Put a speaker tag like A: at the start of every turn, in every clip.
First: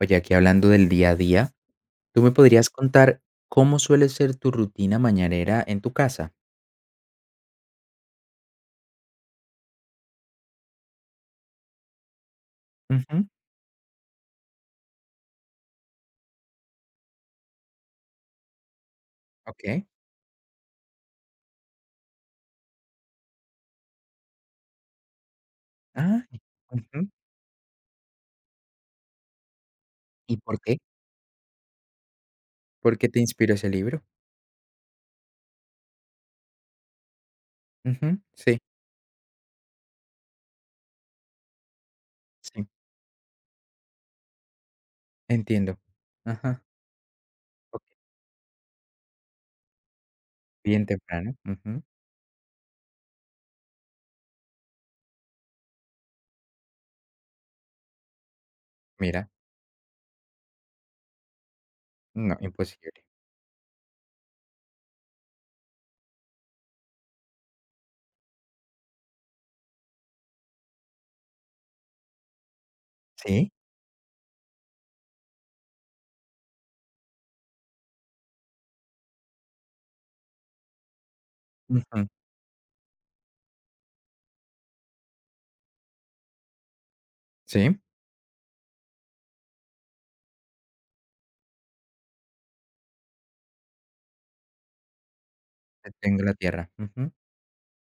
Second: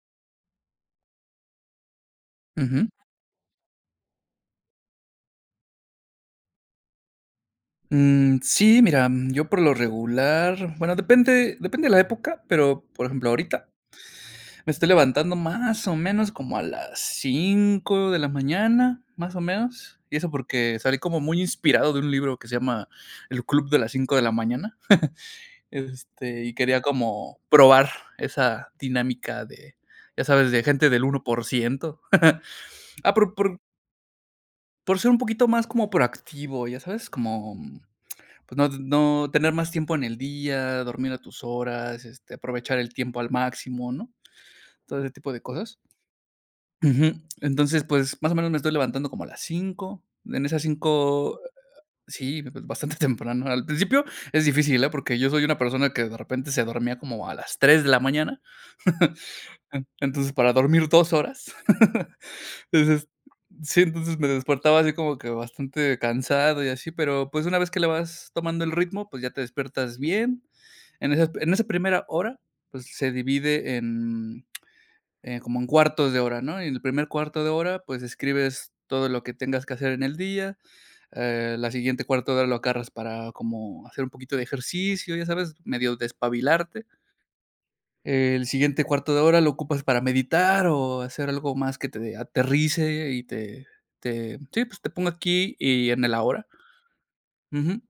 A: Oye, aquí hablando del día a día, ¿tú me podrías
B: Ujú.
A: contar cómo suele ser tu rutina mañanera en tu casa?
B: Mm, sí, mira, yo por lo regular, bueno, depende de la época, pero, por
A: Ujú,
B: ejemplo, ahorita me estoy levantando más o menos como a las 5 de la mañana, más o
A: okey.
B: menos, y eso porque salí como muy inspirado de un libro que se llama El Club de las 5 de la Mañana,
A: Ah,
B: y quería
A: ujú.
B: como probar esa dinámica de, ya
A: ¿Y
B: sabes,
A: por
B: de
A: qué?
B: gente del 1%.
A: ¿Por qué
B: Ah,
A: te inspiró ese libro?
B: por ser un poquito más como proactivo, ya sabes, como.
A: Ujú,
B: Pues
A: sí,
B: no no tener más tiempo en el día, dormir a tus horas,
A: sí,
B: aprovechar el tiempo al máximo, ¿no? Todo ese tipo de cosas.
A: entiendo. Ajá,
B: Ujú. Entonces,
A: okey,
B: pues, más o menos me estoy levantando como a las 5. En esas
A: bien temprano,
B: cinco,
A: ujú.
B: sí, pues, bastante temprano. Al principio es difícil, ¿eh? Porque yo soy una persona que de repente se dormía como a las 3 de la mañana.
A: Mira,
B: En entonces, para dormir 2 horas.
A: no, imposible.
B: Entonces, sí, entonces me despertaba así como que bastante cansado y así, pero, pues, una vez que le vas tomando el ritmo, pues, ya te despiertas bien. En esa primera hora, pues, se
A: Sí,
B: divide en, como en cuartos de hora, ¿no? Y en el primer cuarto de hora, pues, escribes todo lo que tengas que hacer en el día. La siguiente
A: ujú,
B: cuarto de hora lo agarras para como hacer un poquito de ejercicio, ya sabes, medio despabilarte.
A: sí,
B: El siguiente cuarto de hora lo ocupas para meditar o hacer algo más que te aterrice y te, sí, pues, te ponga aquí y en el
A: tengo la
B: ahora.
A: tierra, ujú.
B: Ujú.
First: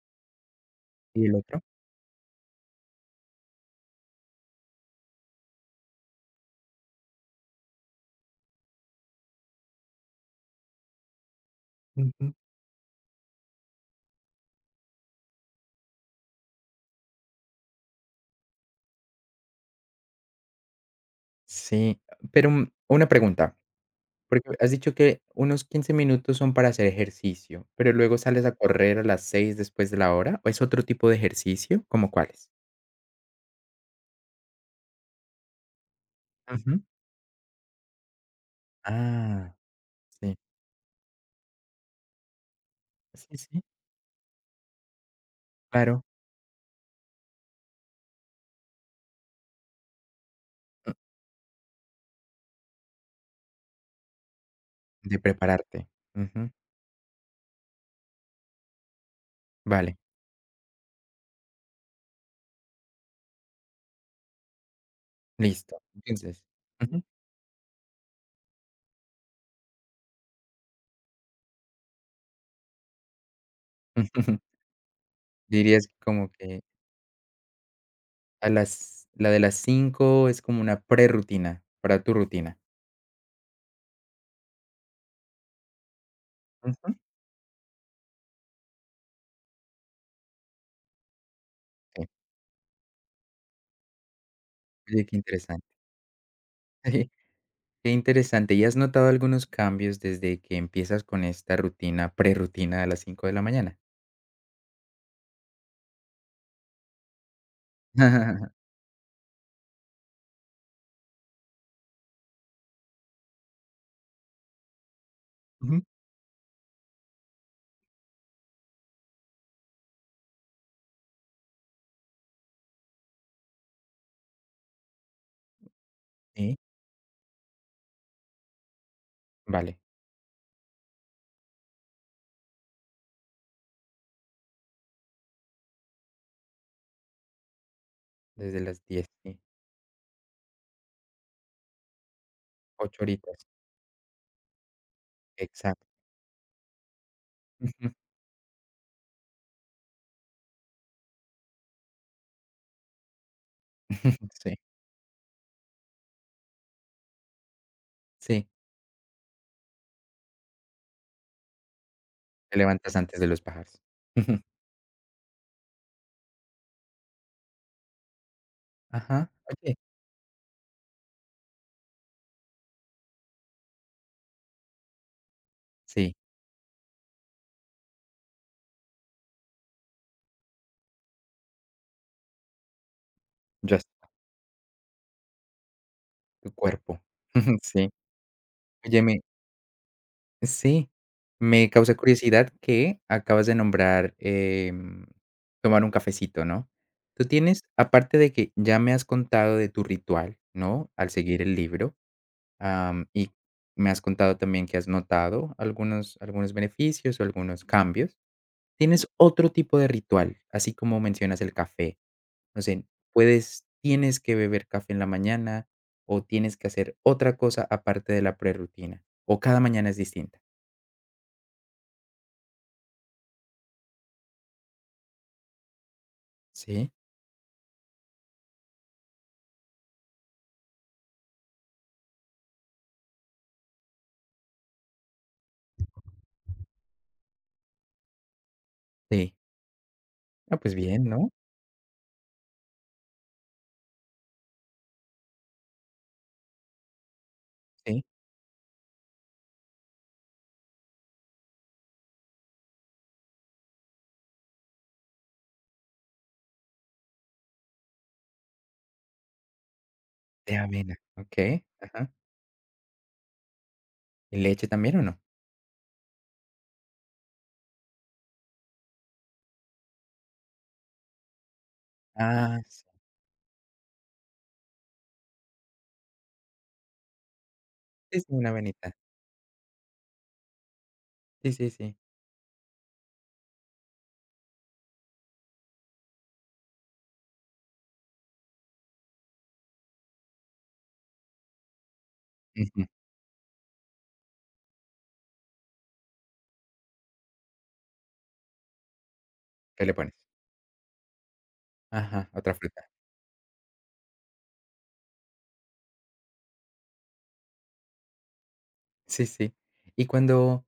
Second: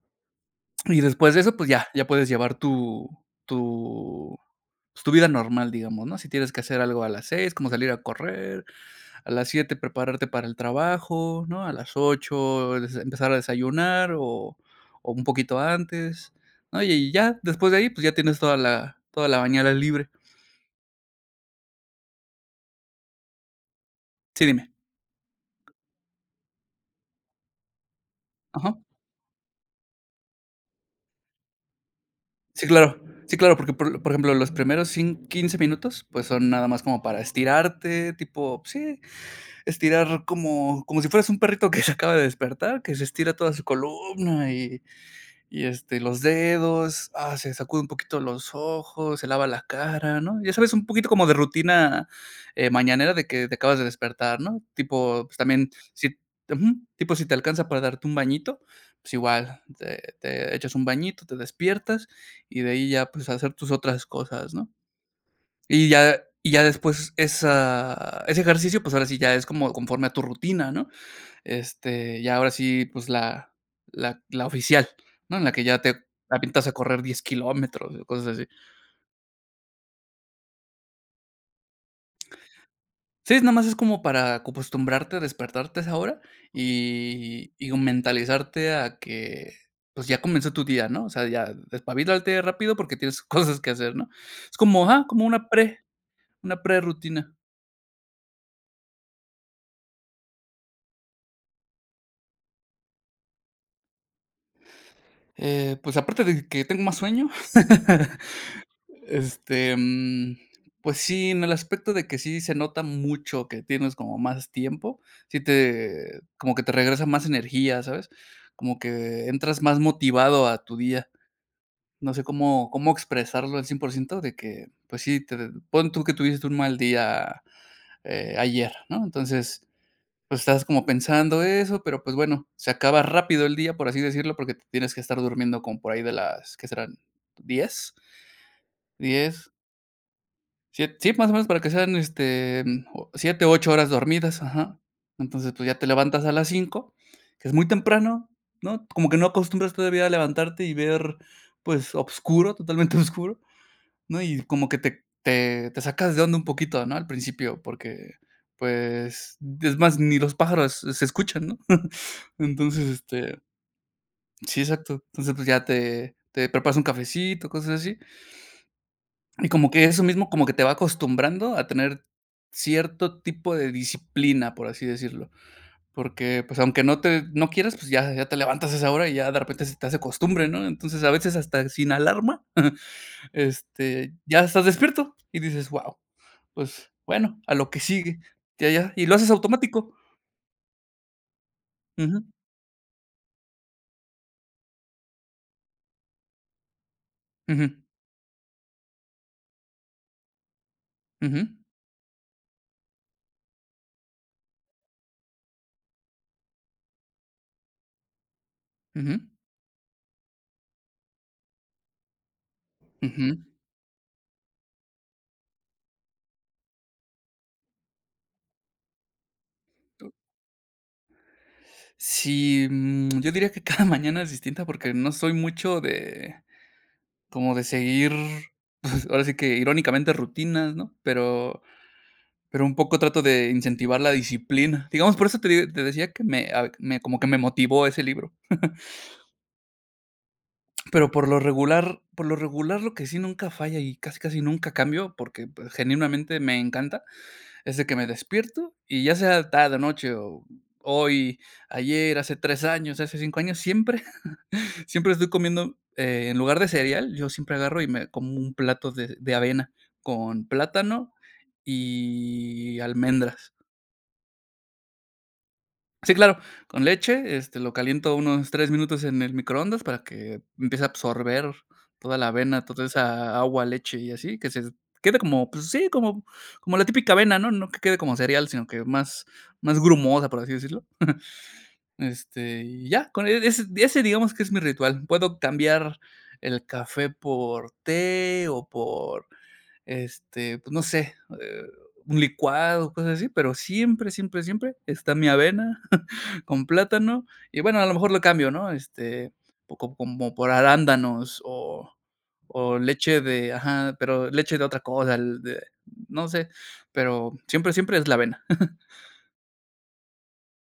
B: Y
A: ¿Y
B: después
A: el
B: de eso,
A: otro?
B: pues ya, ya puedes llevar tu tu, pues, tu vida normal, digamos, ¿no? Si tienes que hacer algo a las 6 como salir a correr, a las 7 prepararte para el trabajo, ¿no? A las
A: Ujú.
B: 8 des empezar a desayunar o un poquito antes, ¿no? Y ya después de ahí, pues ya tienes toda la mañana libre.
A: Sí, pero, una pregunta.
B: Sí,
A: Porque has
B: dime.
A: dicho que unos 15 minutos son para hacer ejercicio, pero luego sales a
B: Ajá.
A: correr a las 6 después de la hora, ¿o es otro tipo de ejercicio? ¿Cómo cuáles?
B: Sí, claro. Sí, claro, porque, por ejemplo, los primeros cin 15 minutos, pues, son nada
A: Ujú.
B: más como para estirarte, tipo, pues sí,
A: Ah,
B: estirar
A: sí,
B: como si fueras un perrito que se acaba de despertar, que se estira
A: sí,
B: toda su
A: sí,
B: columna y,
A: claro,
B: los dedos, se sacude un poquito los ojos, se lava la cara, ¿no? Ya sabes, un
A: mm,
B: poquito como de rutina, mañanera de que te acabas de despertar, ¿no?
A: de
B: Tipo, pues, también
A: prepararte.
B: si,
A: Ujú.
B: ujú, tipo, si te alcanza para darte un bañito, pues, igual
A: Vale,
B: te echas un bañito, te despiertas, y de ahí ya, pues, hacer tus otras cosas, ¿no?
A: listo.
B: Y ya
A: Entonces,
B: y ya
A: ujú,
B: después esa ese ejercicio, pues, ahora sí ya es como conforme a tu rutina, ¿no? Ya ahora sí, pues la oficial, ¿no? En la que ya
A: dirías que
B: te
A: como que
B: avientas a correr 10 kilómetros o cosas así.
A: a las la de las 5 es como una prerrutina para tu rutina.
B: Sí, nada más es como para acostumbrarte a despertarte a esa hora
A: Ujú.
B: y mentalizarte a que, pues, ya comenzó tu día, ¿no? O sea, ya
A: Sí,
B: despabilarte rápido porque tienes cosas que hacer, ¿no? Es como,
A: oye, qué
B: como una
A: interesante.
B: pre una prerrutina.
A: Qué interesante. ¿Y has notado algunos cambios desde que empiezas con esta rutina, prerrutina a las 5 de la mañana?
B: Pues, aparte de que tengo más sueño. Este, mm, pues sí, en el aspecto de que sí se nota mucho que tienes como más tiempo, sí
A: Ujú.
B: te como que te regresa más energía, ¿sabes? Como que entras más motivado a tu día. No sé cómo expresarlo al 100% de que, pues sí, te pon tú que tuviste un
A: Sí,
B: mal día, ayer, ¿no? Entonces,
A: vale,
B: pues estás como pensando eso, pero, pues bueno, se acaba rápido el día, por así decirlo, porque te tienes que estar durmiendo como por ahí de las, ¿qué serán? 10
A: desde las 10, sí,
B: diez. Sie Sí, más o menos para que sean,
A: 8
B: o 7,
A: horitas,
B: 8 horas dormidas, ajá. Entonces, pues, ya te
A: exacto.
B: levantas a las 5, que es muy
A: Ujú.
B: temprano, ¿no? Como que no acostumbras todavía a levantarte y ver, pues, oscuro, totalmente oscuro, ¿no? Y
A: Sí,
B: como que te sacas de onda un poquito, ¿no? Al principio, porque,
A: sí,
B: pues, es más, ni los pájaros se escuchan, ¿no?
A: te
B: Entonces,
A: levantas antes de los pájaros.
B: sí, exacto. Entonces, pues, ya te preparas un cafecito, cosas así,
A: Ajá,
B: y como
A: oye,
B: que eso mismo, como que te va acostumbrando a tener cierto tipo de disciplina, por así decirlo.
A: sí,
B: Porque, pues, aunque no quieras, pues, ya te levantas a esa hora y ya de repente se te hace costumbre, ¿no? Entonces, a veces hasta sin alarma,
A: ya está
B: ya estás despierto y dices: "wow,
A: tu
B: pues,
A: cuerpo.
B: bueno, a lo que
A: Sí,
B: sigue". Ya, ya, y lo
A: óyeme.
B: haces automático.
A: Sí, me causa
B: Ujú,
A: curiosidad que acabas de nombrar, tomar un cafecito, ¿no? Tú tienes,
B: ujú,
A: aparte de que ya me has contado de tu ritual, ¿no? Al
B: ujú,
A: seguir el libro, y me has contado también que has notado algunos beneficios o algunos cambios. ¿Tienes
B: ujú,
A: otro tipo de ritual? Así como mencionas el café. No sé,
B: ujú.
A: puedes tienes que beber café en la mañana, o tienes que hacer otra cosa aparte de la prerrutina, o cada mañana es distinta,
B: Sí, yo diría que cada mañana es distinta porque no soy mucho de.
A: ¿sí?
B: Como de seguir, pues, ahora sí que irónicamente rutinas, ¿no? Pero un poco trato de incentivar la disciplina. Digamos, por eso te decía que me como que me motivó ese libro.
A: Sí. Ah, pues bien,
B: Pero
A: ¿no?
B: por lo regular, lo que sí nunca falla y casi, casi nunca cambio, porque, pues, genuinamente me encanta, es de que
A: Sí,
B: me despierto y ya sea tarde, noche o hoy, ayer, hace 3 años, hace 5 años, Siempre estoy comiendo, en lugar de cereal, yo siempre agarro y me como un plato de avena con
A: de avena,
B: plátano
A: okey, ajá,
B: y almendras.
A: ¿y leche también o no?
B: Sí, claro, con leche, lo caliento unos 3 minutos en el microondas para que empiece a absorber toda la
A: Ah,
B: avena, toda
A: sí,
B: esa agua, leche y así, que se quede como, pues sí, como la típica avena, ¿no? No que quede como
A: sí, sí,
B: cereal,
A: una
B: sino que
A: avenita.
B: más grumosa, por así decirlo.
A: Sí, sí, sí.
B: Y ya, con ese digamos que es mi ritual. Puedo cambiar el café por té o por, pues, no sé, eh, un
A: Ujú,
B: licuado, cosas así, pero siempre, siempre, siempre está mi avena con plátano y, bueno, a lo mejor lo cambio, ¿no? Po
A: ¿qué le
B: co
A: pones?
B: Como por arándanos o
A: Ajá, otra fruta.
B: leche de, ajá, pero leche de otra cosa, el de, no sé, pero siempre, siempre es la avena.
A: Sí, sí. Y cuando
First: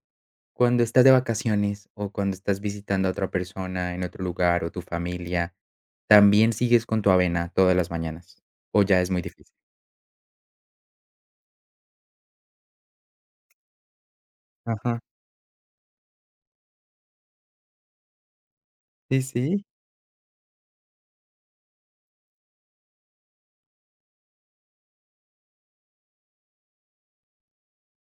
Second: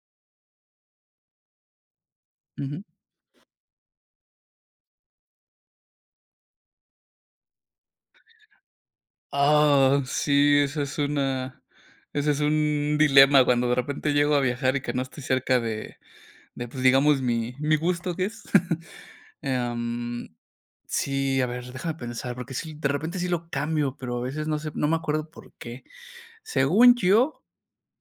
A: cuando estás de vacaciones o cuando estás visitando a otra persona en otro lugar o tu familia, ¿también sigues con tu avena todas las mañanas o ya es muy difícil?
B: Ah, sí, esa es una ese es un dilema cuando de repente llego a viajar y que
A: Ajá,
B: no estoy cerca de, pues, digamos, mi gusto, ¿qué es?
A: sí, sí.
B: Em, sí, a ver, déjame pensar, porque sí, de repente sí lo cambio, pero a veces no sé, no me acuerdo por qué. Según yo,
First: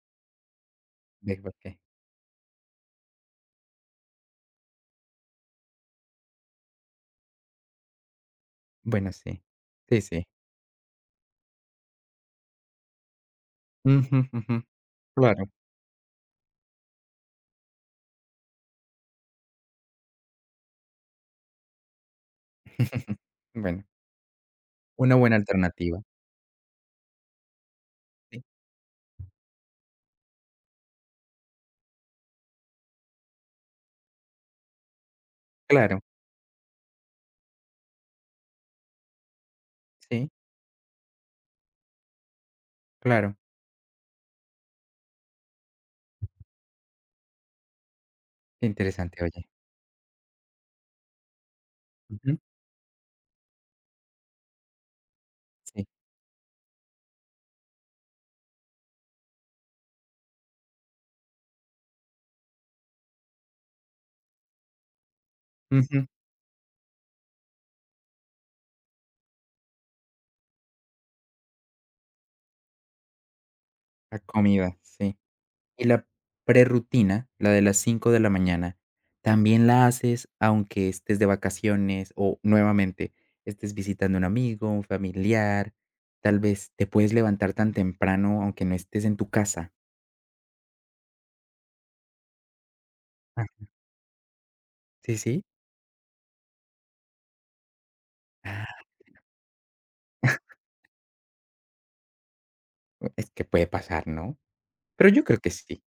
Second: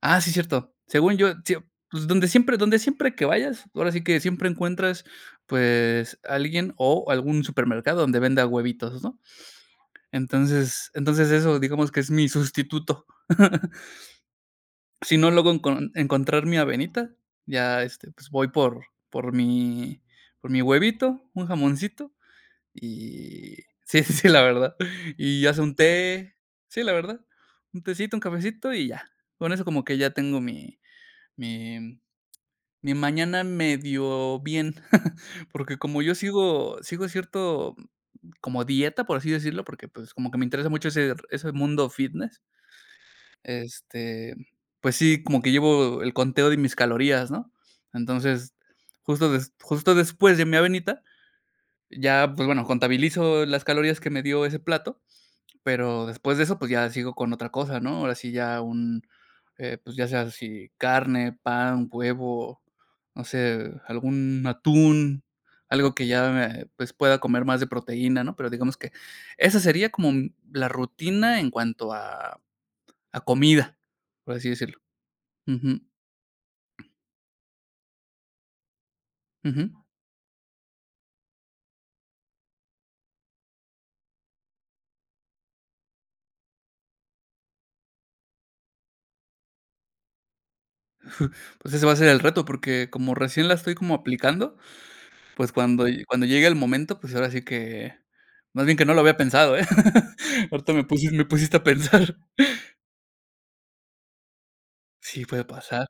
B: sí, cierto. Según yo,
A: ¿De por
B: sí,
A: qué?
B: pues, donde siempre que vayas, ahora sí que siempre encuentras, pues, alguien o algún supermercado donde venda huevitos,
A: Bueno,
B: ¿no?
A: sí. Sí, sí.
B: Entonces eso, digamos que es mi sustituto.
A: Ujú, ujú,
B: Si no
A: claro.
B: logro encontrar mi avenita, ya, pues, voy por mi por mi huevito, un jamoncito y
A: Bueno,
B: sí, sí, sí, la verdad.
A: una buena
B: Y hace un
A: alternativa.
B: té, sí, la verdad, un tecito, un
A: Sí.
B: cafecito y ya. Con eso como que ya tengo mi mi mañana medio bien, porque
A: Claro,
B: como yo sigo cierto, como dieta, por así decirlo, porque, pues,
A: sí,
B: como que me interesa mucho ese mundo fitness,
A: claro.
B: este, pues sí, como que llevo el conteo de mis calorías, ¿no? Entonces,
A: Qué interesante, oye.
B: justo después de mi avenita, ya,
A: Ujú,
B: pues, bueno, contabilizo las calorías que me dio ese plato,
A: sí,
B: pero después de eso, pues, ya sigo con otra cosa, ¿no? Ahora sí ya un, pues, ya sea si carne, pan, huevo, no sé, algún atún, algo
A: ujú,
B: que ya me, pues, pueda comer más de proteína, ¿no? Pero digamos que esa sería como la rutina en cuanto a comida,
A: la
B: por así decirlo.
A: comida, sí.
B: Ujú,
A: Y la prerrutina, la de las 5 de la mañana, ¿también
B: ujú.
A: la haces aunque estés de vacaciones o nuevamente estés visitando a un amigo, un familiar? Tal vez te puedes levantar tan temprano aunque no estés en tu casa.
B: Pues, ese va a ser el reto, porque como
A: Ah,
B: recién la estoy como aplicando.
A: ¿sí, sí?
B: Pues cuando cuando llegue el momento, pues ahora sí que más bien que
A: Ah,
B: no lo había pensado, ¿eh? Ahorita me pusiste a pensar.
A: es que puede pasar, ¿no? Pero yo
B: Sí,
A: creo
B: puede
A: que sí,
B: pasar.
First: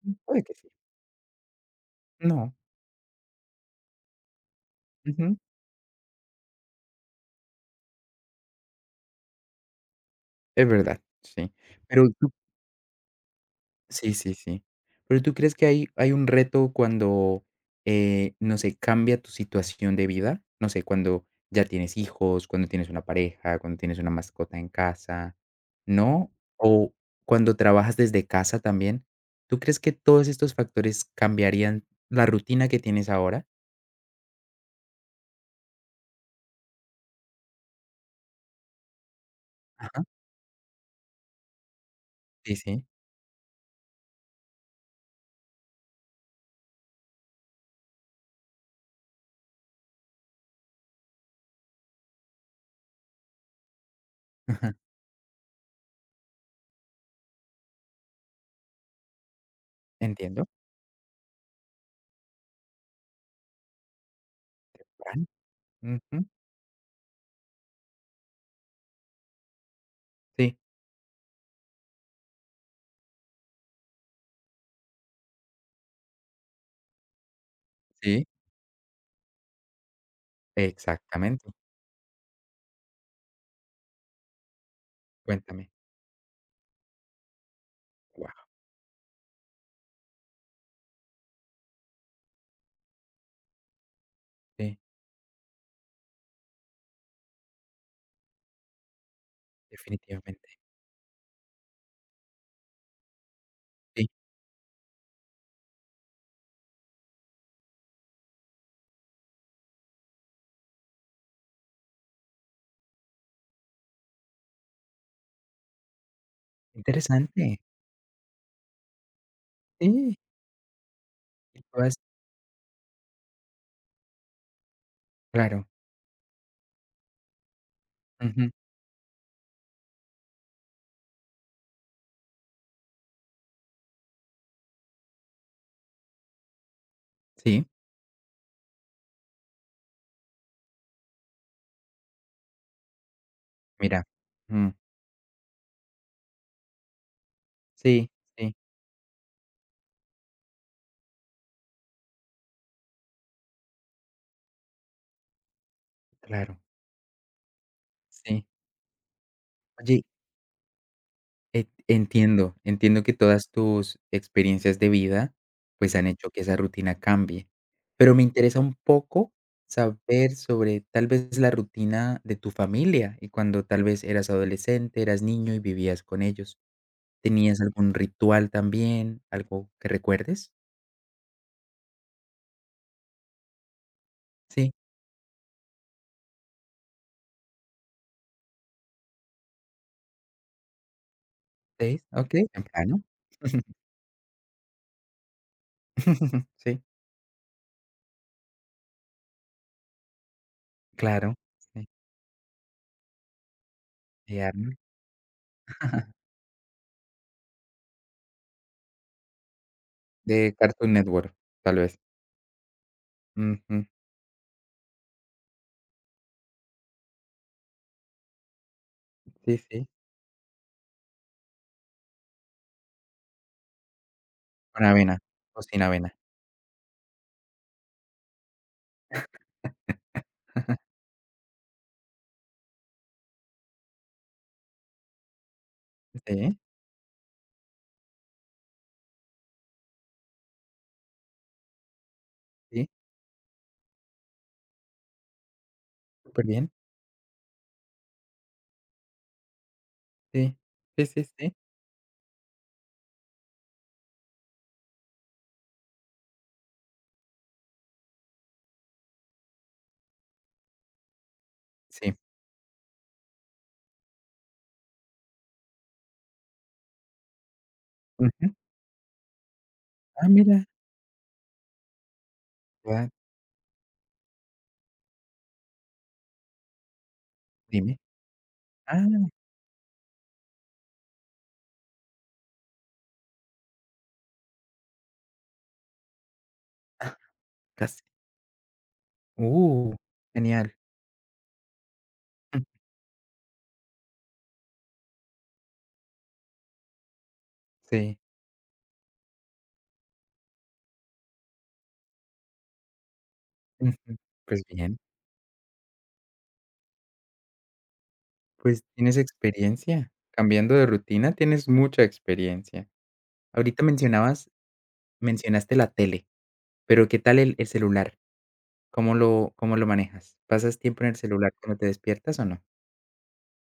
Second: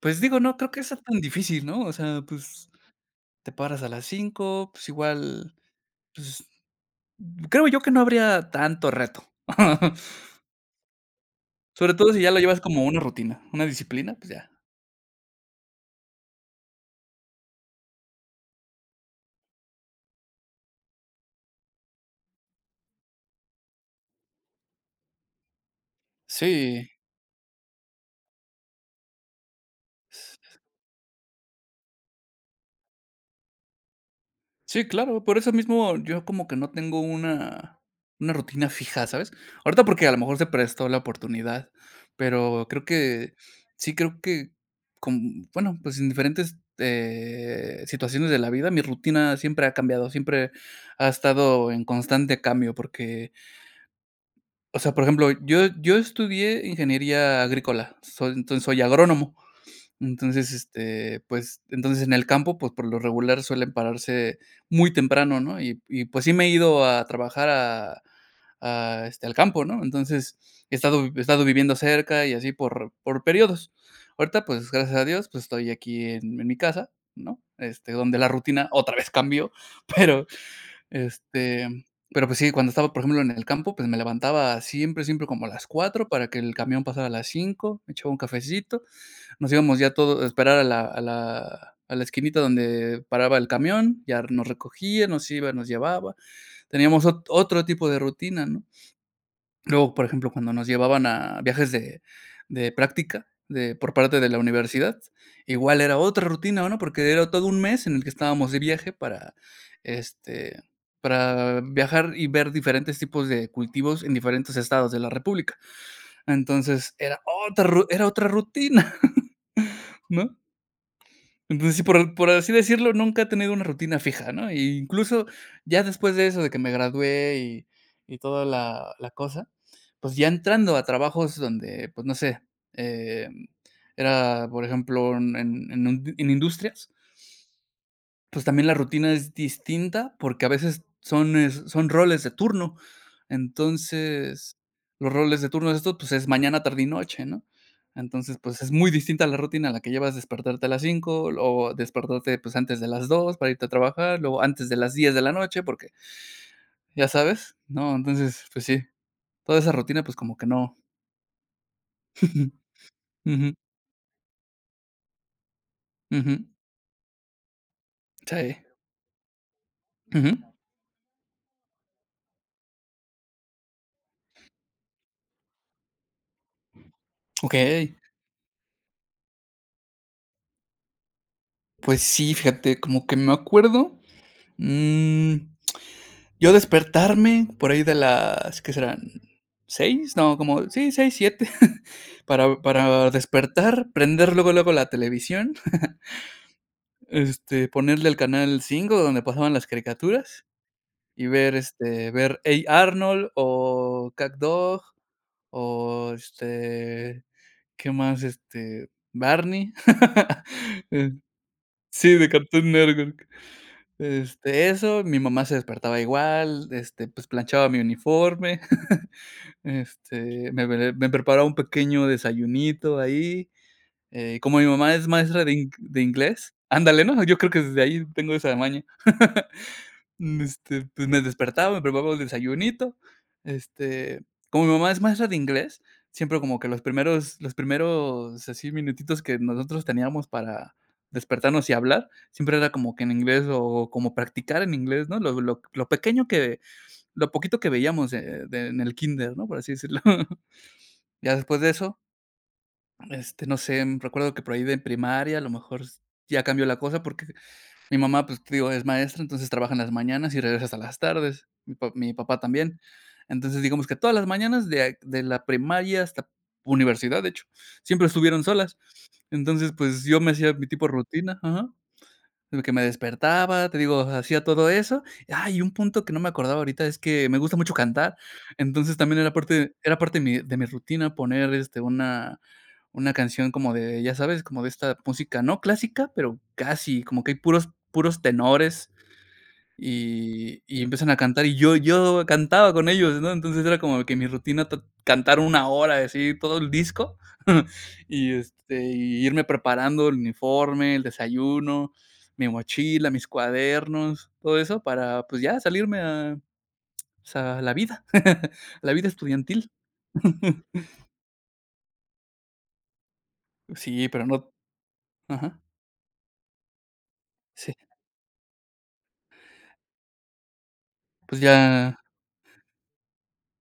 B: Pues digo,
A: puede que
B: no
A: sí.
B: creo que sea tan difícil, ¿no? O sea,
A: No,
B: pues te paras a las 5, pues
A: ujú,
B: igual, pues creo yo que no habría tanto reto.
A: es verdad, sí.
B: Sobre
A: Pero
B: todo si ya lo llevas como una rutina, una disciplina,
A: Sí,
B: pues
A: sí,
B: ya.
A: sí. Pero, ¿tú crees que hay un reto cuando, no sé, cambia tu situación de vida? No sé, cuando ya tienes hijos, cuando tienes una pareja, cuando tienes una mascota en casa, ¿no?
B: Sí.
A: O cuando trabajas desde casa también, ¿tú crees que todos estos factores cambiarían la rutina que tienes ahora?
B: Sí, claro, por eso mismo yo como que no tengo una rutina fija, ¿sabes? Ahorita
A: Ajá,
B: porque a lo mejor se prestó la oportunidad,
A: sí,
B: pero
A: sí.
B: creo que con bueno, pues en diferentes, situaciones de la vida, mi rutina siempre ha cambiado, siempre ha estado en constante cambio, porque,
A: Ajá,
B: o sea, por ejemplo, yo estudié ingeniería agrícola, soy entonces soy agrónomo.
A: entiendo.
B: Entonces, pues, entonces en el campo, pues, por lo regular suelen pararse muy
A: Vale.
B: temprano, ¿no? Y, pues,
A: Ujú.
B: sí me he ido a trabajar a, al campo, ¿no? Entonces,
A: Sí,
B: he estado viviendo cerca y así por periodos. Ahorita, pues, gracias a Dios, pues, estoy aquí en mi casa, ¿no? Donde
A: sí,
B: la rutina otra vez cambió, pero,
A: exactamente.
B: este, pero, pues, sí, cuando estaba, por ejemplo, en el campo, pues, me levantaba siempre, siempre como a las
A: Cuéntame.
B: 4 para que el camión pasara a las cinco, me echaba un
A: Wow.
B: cafecito, nos íbamos ya todos a esperar a la esquinita donde paraba el camión, ya nos
A: Sí,
B: recogía, nos iba, nos llevaba. Teníamos ot otro tipo de rutina, ¿no? Luego, por ejemplo,
A: definitivamente.
B: cuando nos llevaban a viajes de práctica, de por
A: Sí,
B: parte de la universidad, igual era otra rutina, ¿no? Porque era todo un mes en el que estábamos de viaje para, este, para viajar y ver diferentes tipos de cultivos en diferentes estados de la república. Entonces, era
A: interesante.
B: otra ru era otra rutina,
A: Sí,
B: ¿no?
A: y
B: Entonces, sí,
A: todas
B: por así decirlo, nunca he tenido una rutina fija, ¿no? E incluso
A: claro,
B: ya después de eso, de que me gradué y toda
A: ujú,
B: la cosa, pues, ya entrando a trabajos donde, pues, no sé, em, era, por ejemplo, en en un en industrias,
A: sí,
B: pues, también la rutina es distinta, porque a veces son, son roles de turno.
A: mira,
B: Entonces,
A: mm,
B: los roles de turno de estos, pues, es mañana, tarde y noche, ¿no?
A: sí,
B: Entonces,
A: sí,
B: pues, es muy distinta la rutina a la que llevas, despertarte a las 5 o despertarte, pues, antes de las 2 para irte a trabajar, luego antes de las 10 de la noche, porque,
A: claro,
B: ¿ya sabes? No, entonces,
A: sí.
B: pues sí, toda esa rutina,
A: Oye,
B: pues, como que no.
A: e entiendo, entiendo que todas
B: Ujú,
A: tus experiencias de vida, pues, han hecho
B: ujú,
A: que esa rutina cambie, pero me
B: sí,
A: interesa un poco
B: ujú.
A: saber sobre, tal vez, la rutina de tu familia, y cuando tal vez eras adolescente, eras niño y vivías con ellos, ¿tenías algún
B: Okey.
A: ritual también, algo que recuerdes?
B: Pues sí, fíjate, como que me acuerdo,
A: Sí,
B: mm yo despertarme por ahí de las, ¿qué serán? ¿Seis? No, como, sí, seis, siete.
A: okey,
B: para,
A: temprano.
B: para despertar, prender luego, luego la televisión,
A: Sí.
B: ponerle el canal 5 donde pasaban las caricaturas y
A: Claro,
B: ver,
A: sí,
B: ver Hey Arnold o
A: de Arnold,
B: CatDog o, ¿qué más? Barney.
A: de Cartoon
B: Eh,
A: Network, tal vez.
B: sí, de Cartoon Network.
A: Ujú,
B: Eso, mi mamá se despertaba igual, pues planchaba mi uniforme.
A: sí, sí,
B: Este, me preparaba un pequeño desayunito ahí, como mi
A: con
B: mamá es
A: avena,
B: maestra de
A: o
B: in
A: sin
B: de
A: avena.
B: inglés, ándale, ¿no? Yo creo que desde ahí tengo esa maña. Pues, me despertaba, me preparaba el desayunito, este, como mi mamá es maestra de inglés, siempre como
A: Sí,
B: que los primeros así minutitos que nosotros teníamos para despertarnos y hablar, siempre era
A: sí,
B: como que en inglés o como practicar en inglés, ¿no?
A: superbién,
B: Lo poquito que veíamos, de en el kinder, ¿no? Por así decirlo.
A: sí, sí, sí,
B: Ya
A: sí,
B: después de eso, no sé, recuerdo que por ahí de primaria, a lo mejor s ya cambió la cosa, porque mi mamá, pues, te digo, es maestra, entonces trabaja en las mañanas y regresa hasta las tardes. Mi
A: sí.
B: papá también. Entonces, digamos que todas las mañanas de la primaria hasta universidad, de hecho, siempre estuvieron
A: Ujú.
B: solas. Entonces, pues, yo
A: Ah,
B: me hacía mi
A: mira,
B: tipo de rutina, ajá, de que me
A: ya,
B: despertaba, te digo, hacía todo eso. Ah, y un punto que no me acordaba ahorita es que me gusta mucho
A: dime.
B: cantar. Entonces,
A: Ah,
B: también era parte de mi rutina poner, una canción como de, ya sabes, como de esta música, no clásica, pero casi, como que hay
A: casi.
B: puros tenores
A: Uh,
B: y
A: Genial.
B: empiezan a cantar, y yo
A: Mm,
B: cantaba con ellos, ¿no? Entonces era como que mi rutina to cantar una hora, y así todo el disco,
A: sí,
B: y, y irme preparando el uniforme, el desayuno, mi mochila, mis
A: ujú.
B: cuadernos, todo
A: Pues
B: eso
A: bien,
B: para, pues, ya salirme a, pues, a la vida, a
A: pues
B: la vida
A: tienes
B: estudiantil.
A: experiencia. Cambiando de rutina, tienes mucha experiencia. Ahorita
B: Sí, pero
A: mencionabas
B: no, ajá,
A: mencionaste la tele, pero, ¿qué tal el
B: sí,
A: celular? ¿Cómo lo manejas? ¿Pasas tiempo en el
B: pues
A: celular cuando te
B: ya.
A: despiertas o no?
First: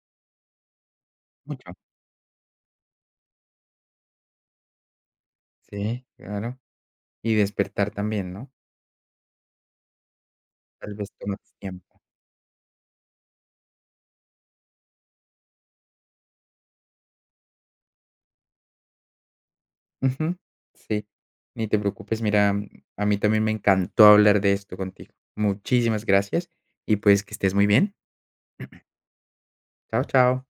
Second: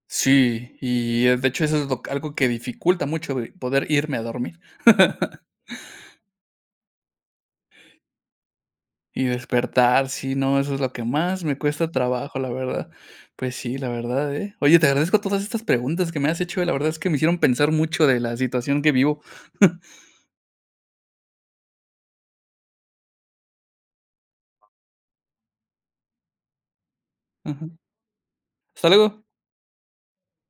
B: Sí, y de hecho
A: Mucho.
B: eso es lo, algo que dificulta mucho, poder irme a dormir.
A: Sí, claro. Y despertar también, ¿no?
B: Y despertar, sí, no, eso es lo
A: Tal
B: que
A: vez
B: más
A: tomas
B: me cuesta
A: tiempo.
B: trabajo, la verdad. Pues sí, la verdad, ¿eh? Oye, te agradezco todas estas preguntas que me has hecho, la verdad es que me hicieron pensar mucho de la situación que vivo.
A: Ujú. Sí, ni te preocupes. Mira, a mí también me encantó hablar de esto contigo. Muchísimas gracias y, pues, que estés muy
B: Ujú.
A: bien.
B: Hasta luego.
A: Chao, chao.